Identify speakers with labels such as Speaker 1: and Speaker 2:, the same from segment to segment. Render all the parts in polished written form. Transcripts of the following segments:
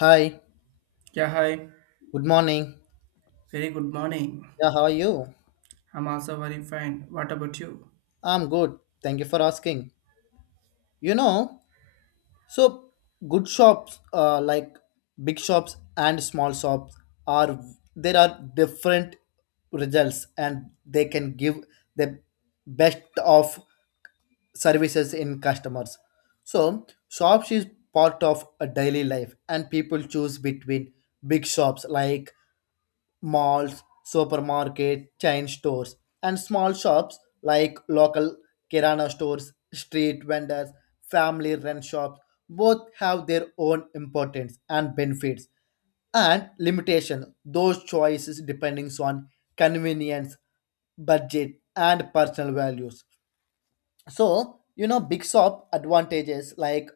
Speaker 1: Hi,
Speaker 2: Yeah, hi.
Speaker 1: good morning.
Speaker 2: Very good morning.
Speaker 1: Yeah, how are you?
Speaker 2: I'm also very fine. What about you?
Speaker 1: I'm good. Thank you for asking. You know, so good shops, like big shops and small shops, are there are different results, and they can give the best of services in customers. So shops is part of a daily life, and people choose between big shops like malls, supermarket, chain stores, and small shops like local kirana stores, street vendors, family run shops. Both have their own importance and benefits and limitation, those choices depending on convenience, budget and personal values. So big shop advantages like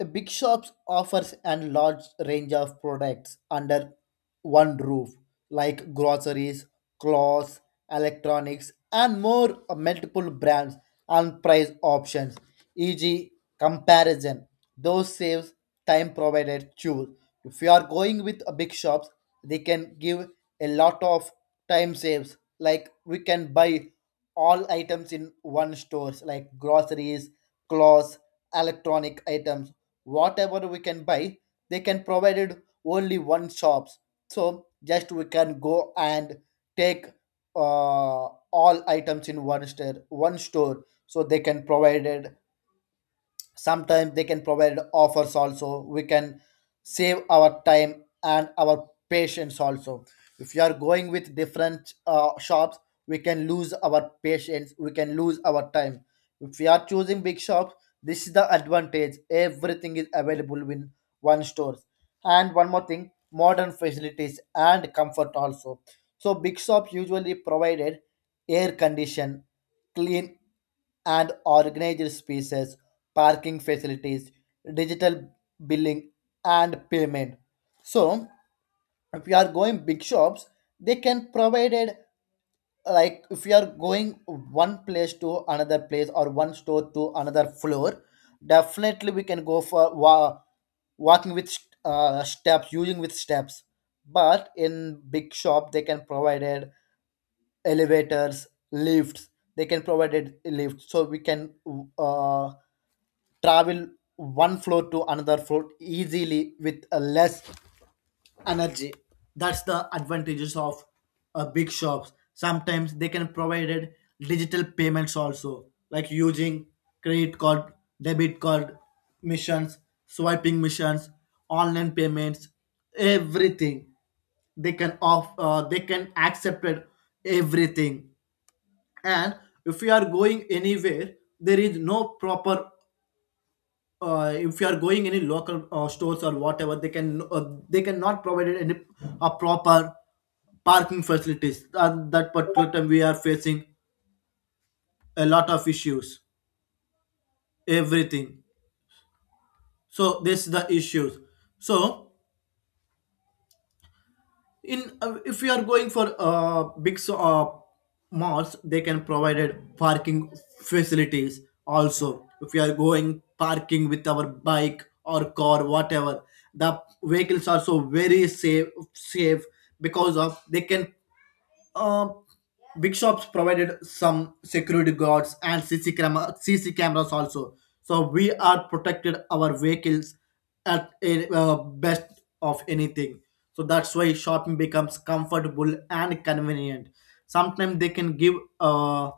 Speaker 1: a big shops offers a large range of products under one roof, like groceries, clothes, electronics, and more multiple brands and price options. E.g., comparison. Those saves time provided choose. If you are going with a big shops, they can give a lot of time saves. Like we can buy all items in one stores, like groceries, clothes, electronic items, whatever we can buy they can provided only one shops. So just we can go and take uh, all items in one store, so they can provided sometimes they can provide offers also. We can save our time and our patience also. If you are going with different shops, we can lose our patience, we can lose our time. If we are choosing big shops, this is the advantage, everything is available in one store. And one more thing, modern facilities and comfort also. So big shops usually provided air condition, clean and organized spaces, parking facilities, digital billing, and payment. So, if you are going big shops, they can provide it, like if you are going one place to another place or one store to another floor, definitely we can go for walking with steps, using with steps. But in big shop, they can provide it elevators, lifts. They can provide it lifts, so we can uh, travel one floor to another floor easily with less energy. That's the advantages of big shops. Sometimes they can provide digital payments also, like using credit card, debit card missions, swiping missions, online payments, everything they can accept it, everything. And if you are going anywhere there is no proper, if you are going any local stores or whatever, they can they cannot provide any a proper parking facilities. At that particular time we are facing a lot of issues, everything. So this is the issues. So in if you are going for malls, they can provide parking facilities also. If you are going parking with our bike or car, whatever the vehicles are, so very safe because of they can um, big shops provided some security guards and C C cameras also. So we are protected our vehicles at a, best of anything. So that's why shopping becomes comfortable and convenient. Sometimes they can give uh,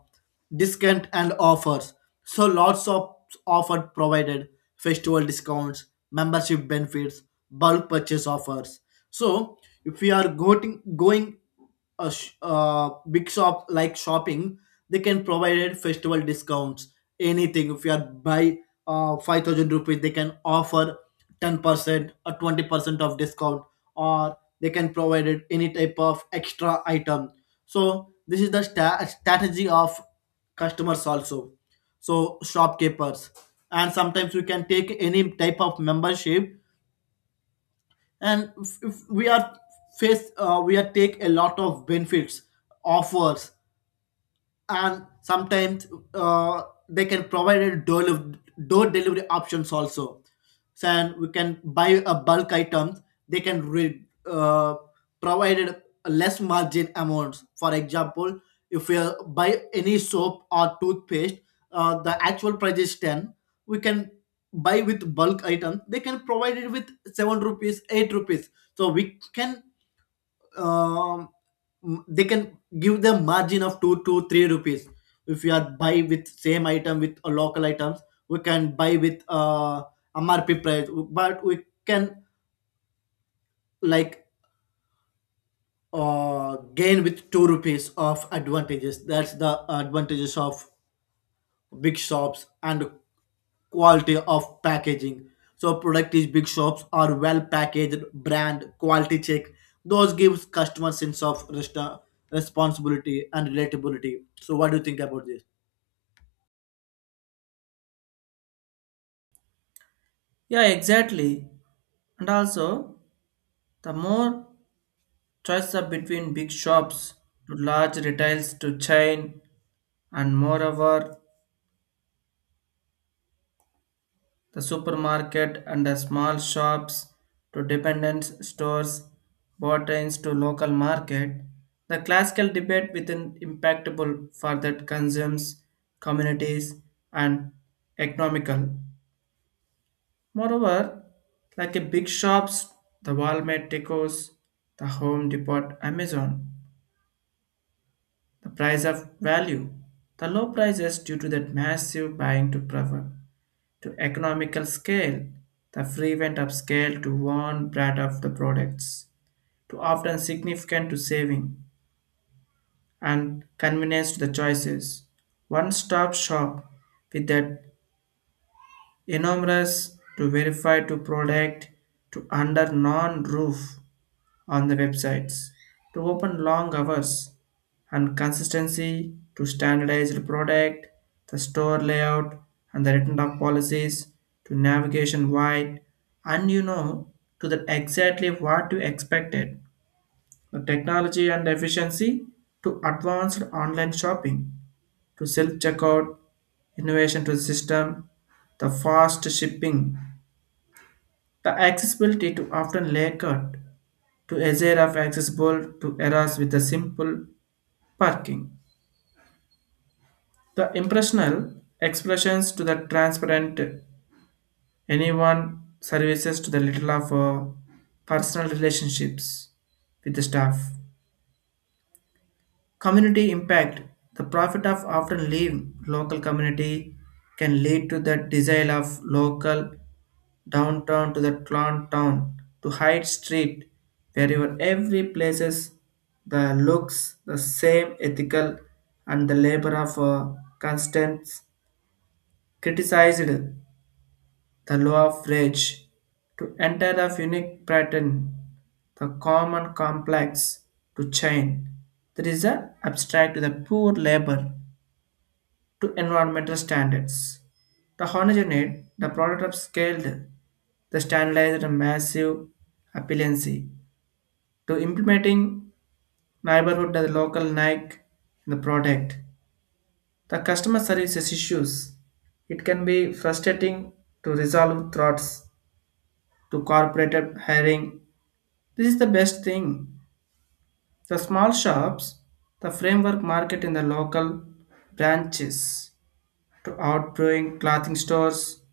Speaker 1: discount and offers. So lots of offer provided festival discounts, membership benefits, bulk purchase offers. So if we are going big shop like shopping, they can provide festival discounts. Anything if you are buy 5,000 rupees, they can offer 10% or 20% of discount, or they can provide it any type of extra item. So this is the strategy of customers also, so shopkeepers. And sometimes you can take any type of membership, and if we are face we are take a lot of benefits, offers. And sometimes uh, they can provide a door delivery options also. So and we can buy a bulk items, they can uh, provide less margin amounts. For example, if we buy any soap or toothpaste, the actual price is 10, we can buy with bulk item they can provide it with 7 rupees 8 rupees. So we can um, they can give them margin of 2 to 3 rupees. If you are buy with same item with local items, we can buy with mrp price, but we can like gain with 2 rupees of advantages. That's the advantages of big shops and quality of packaging. So product is big shops are well packaged, brand quality check. Those gives customer sense of responsibility and relatability. So what do you think about this?
Speaker 2: Yeah, exactly. And also, the more choices are between big shops to large retails to chain, and moreover, the supermarket and the small shops to dependence stores, botanes to local market, the classical debate within impactable for that consumes, communities, and economical. Moreover, like a big shops, the Walmart Deco's, the Home Depot, Amazon, the price of value, the low prices due to that massive buying to prefer to economical scale, the frequent upscale to one brand of the products, to often significant to saving and convenience to the choices. One stop shop with that enormous to verify to product to under non roof on the websites to open long hours and consistency to standardized product, the store layout and the written up policies to navigation wide and you know to the exactly what you expected. The technology and efficiency to advanced online shopping to self-checkout, innovation to the system, the fast shipping, the accessibility to often layered to a era of accessible to eras with a simple parking. The impressional expressions to the transparent anyone services to the little of personal relationships with the staff. Community impact. The profit of often leave local community can lead to the desire of local downtown to the plant town to Hyde Street, wherever every places the looks the same ethical and the labor of constance criticized the law of rage to enter of unique pattern, the common complex to chain. There is an abstract to the poor labor to environmental standards. The halogenate, the product of scaled, the standardized massive appealancy to implementing neighborhood the local Nike in the product. The customer services issues. It can be frustrating to resolve threats to corporate hiring. This is the best thing. The small shops, the framework market in the local branches to outgoing clothing stores,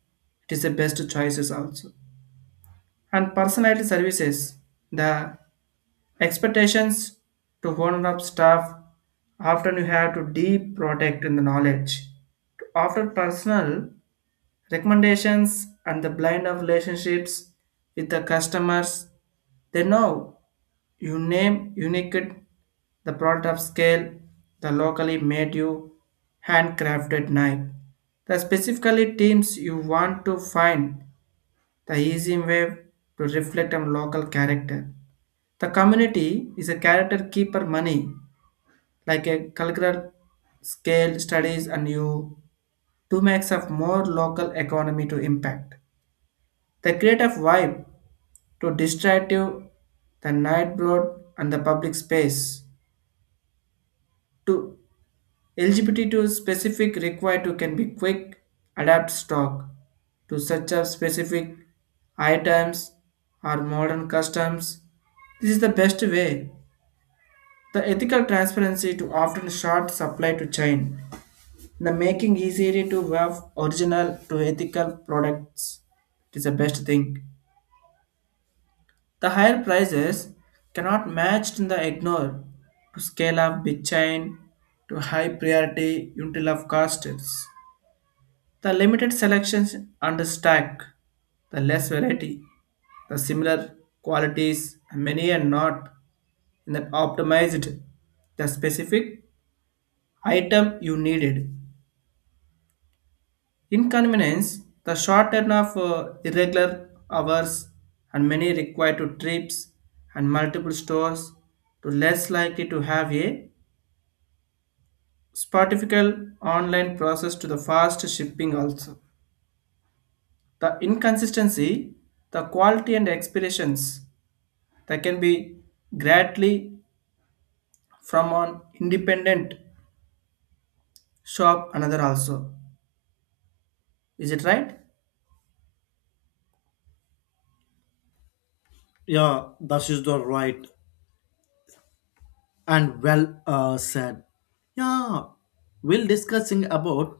Speaker 2: it is the best choices also. And personality services, the expectations to one up staff often you have to deep protect in the knowledge. To offer personal recommendations and the blind of relationships with the customers, they know you name unique the product of scale, the locally made you handcrafted knife. The specifically teams you want to find the easy way to reflect on local character. The community is a character keeper money, like a cultural scale studies and you to makes of more local economy to impact. The creative vibe to distractive the night broad and the public space to LGBT2 specific required to can be quick, adapt stock to such a specific items or modern customs. This is the best way. The ethical transparency to often short supply to chain. The making easier to have original to ethical products. It is the best thing. The higher prices cannot match in the ignore to scale up big chain to high priority until of costs. The limited selections and the stack, the less variety, the similar qualities, many are not in that optimized the specific item you needed. Inconvenience, the short turn of irregular hours and many required to trips and multiple stores to less likely to have a Spotifical online process to the fast shipping also. The inconsistency, the quality and expirations that can be greatly from an independent shop another also, is it right?
Speaker 1: Yeah, that is the right and well said. Yeah, we'll discussing about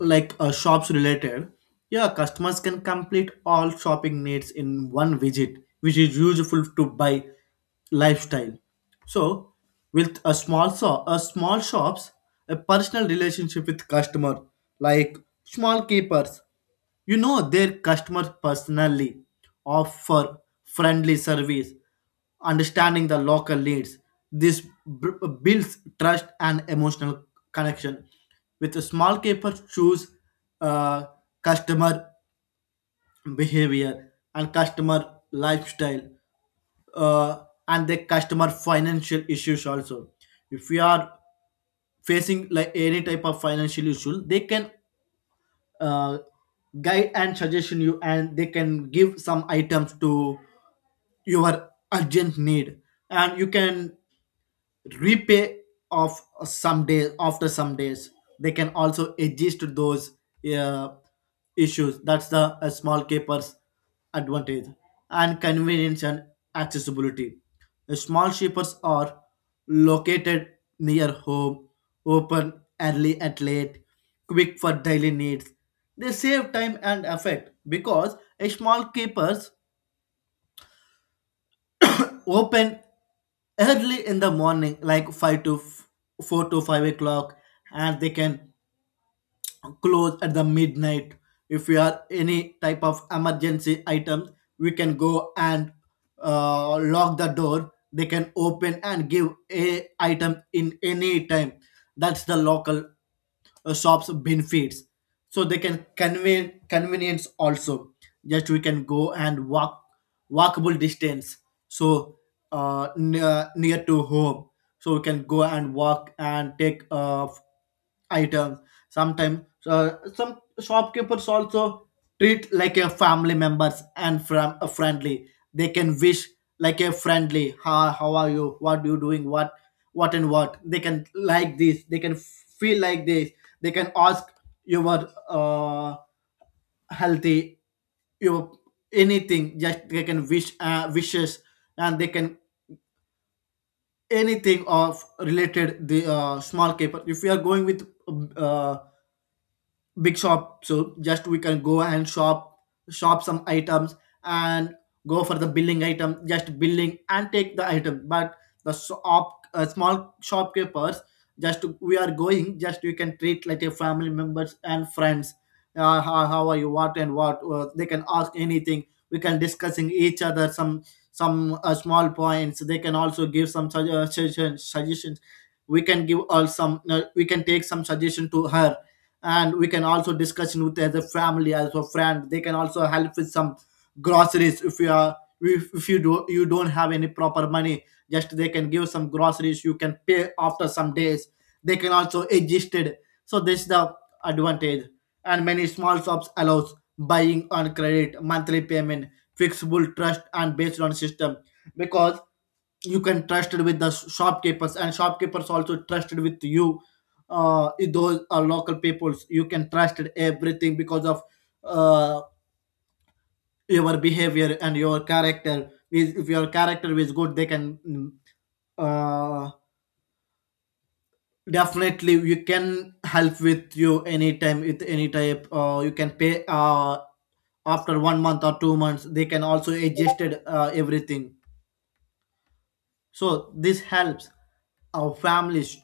Speaker 1: like shops related. Yeah, customers can complete all shopping needs in one visit, which is useful to buy lifestyle. So with a small shops, a personal relationship with customer, like small keepers, you know their customers personally, offer friendly service, understanding the local needs. This b- builds trust and emotional connection with the small capers. Choose uh, customer behavior and customer lifestyle, uh, and the customer financial issues also. If we are facing like any type of financial issue, they can uh, guide and suggestion you, and they can give some items to your urgent need, and you can repay of some days after some days. They can also adjust those uh, issues. That's the small capers advantage. And convenience and accessibility. The small shippers are located near home, open early and late, quick for daily needs. They save time and effort because a small keepers open early in the morning, like 4 to 5 o'clock, and they can close at the midnight. If we are any type of emergency items, we can go and lock the door, they can open and give a item in any time. That's the local shops benefits. So they can convey convenience also, just we can go and walk, walkable distance. So near to home, so we can go and walk and take items. Sometimes some shopkeepers also treat like a family members, and from a friendly they can wish, like a friendly, how are you, what you doing, what and what they can like this, they can feel like this. They can ask your uh, healthy, your anything, just they can wish wishes. And they can anything of related the small keeper. If you are going with uh, big shop, so just we can go and shop some items, and go for the billing item, just billing and take the item. But the shop small shopkeepers, just we are going, just you can treat like a family members and friends. How, how are you, what and what, they can ask anything. We can discussing each other some small points. They can also give some suggestions. We can give all some we can take some suggestion to her. And we can also discussion with as a family, as a friend. They can also help with some groceries. If you are, if you do you don't have any proper money, just they can give some groceries, you can pay after some days. They can also adjust it. So this is the advantage. And many small shops allows buying on credit, monthly payment, flexible trust and based on system. Because you can trusted with the shopkeepers and shopkeepers also trusted with you. Uh, those are local peoples, you can trusted everything, because of uh your behavior and your character is, if your character is good, they can uh definitely you can help with you anytime with any type. Uh, you can pay after 1 month or 2 months, they can also adjusted everything. So this helps our families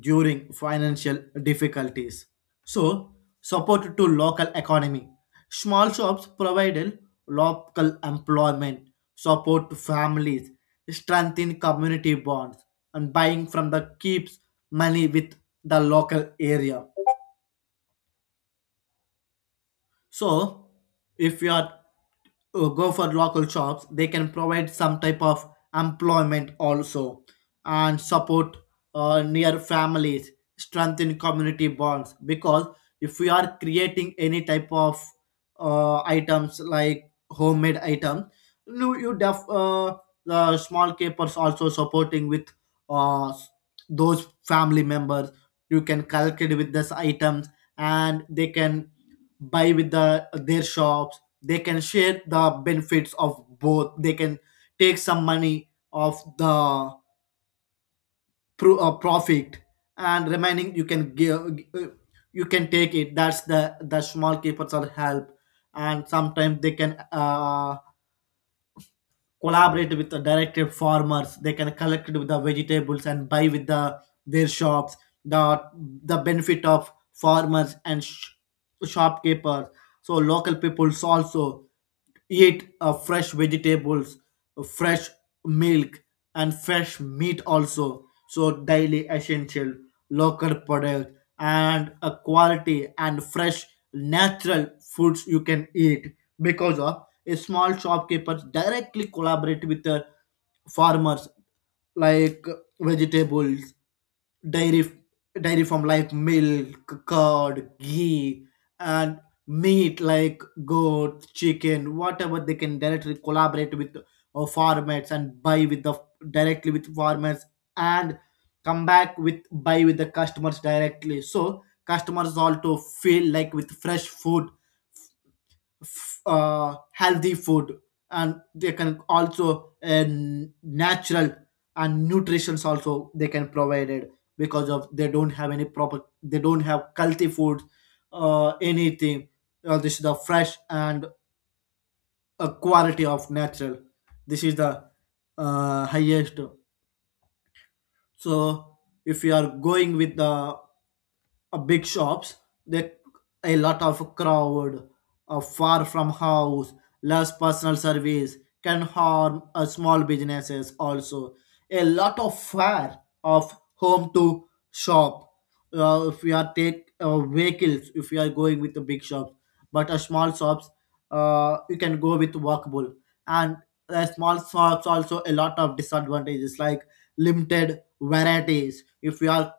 Speaker 1: during financial difficulties. So support to local economy. Small shops provided local employment, support to families, strengthen community bonds, and buying from the keeps money with the local area. So, if you are go for local shops, they can provide some type of employment also, and support near families, strengthen community bonds. Because if we are creating any type of items like homemade items, you, you def, uh, the small capers also supporting with uh, those family members. You can calculate with these items, and they can buy with the their shops, they can share the benefits of both. They can take some money of the profit, and remaining you can give, you can take it. That's the small keepers are help. And sometimes they can collaborate with the directed farmers. They can collect with the vegetables and buy with the their shops, the the benefit of farmers and shopkeepers. So local peoples also eat fresh vegetables, fresh milk, and fresh meat also. So daily essential local product, and a quality and fresh natural foods you can eat, because of a small shopkeeper directly collaborate with the farmers, like vegetables, dairy dairy from like milk, curd, ghee, and meat like goat, chicken, whatever. They can directly collaborate with farmers, and buy with the directly with farmers, and come back with buy with the customers directly, so customers also feel like with fresh food, healthy food. And they can also natural and nutritions also they can provide it, because of they don't have any proper, they don't have culty food, anything. This is the fresh and a quality of natural. This is the highest. So if you are going with the big shops, they a lot of crowd, far from house, less personal service, can harm small businesses also. A lot of fare of home to shop, if we are take vehicles if we are going with the big shops. But a small shops, you can go with walkable. And small shops also a lot of disadvantages, like limited varieties. If we are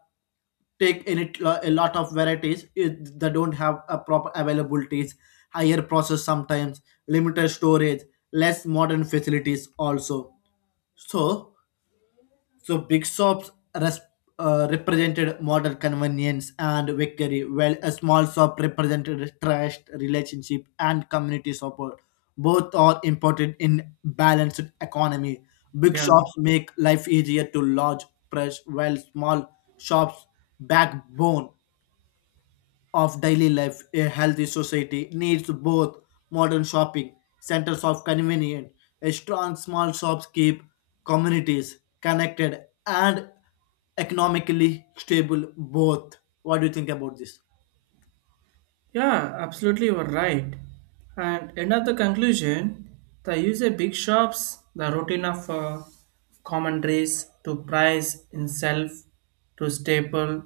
Speaker 1: take in it a lot of varieties it, they don't have a proper availabilities, higher process sometimes, limited storage, less modern facilities also. So so big shops res- represented modern convenience and victory, while a small shop represented trust relationship and community support. Both are important in balanced economy. Big
Speaker 2: Yeah,
Speaker 1: shops make life easier to large press, while small shops backbone of daily life. A healthy society needs both modern shopping centers of convenience, a strong small shops keep communities connected and economically stable, both. What do you think about this?
Speaker 2: yeah, absolutely, you are right. And end of the conclusion, the user big shops, the routine of commentaries to price in self, to staple,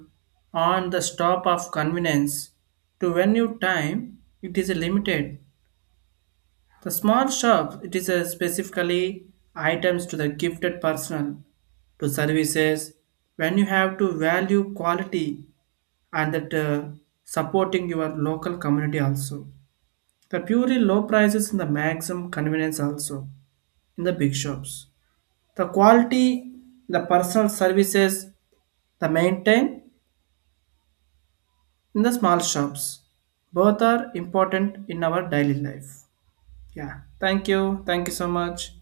Speaker 2: on the stop of convenience, to venue time, it is limited. The small shop, it is a specifically items to the gifted personal, to services, when you have to value quality and that supporting your local community also. The purely low prices and the maximum convenience also in the big shops. The quality, the personal services, the maintain in the small shops. Both are important in our daily life. Yeah. Thank you. Thank you so much.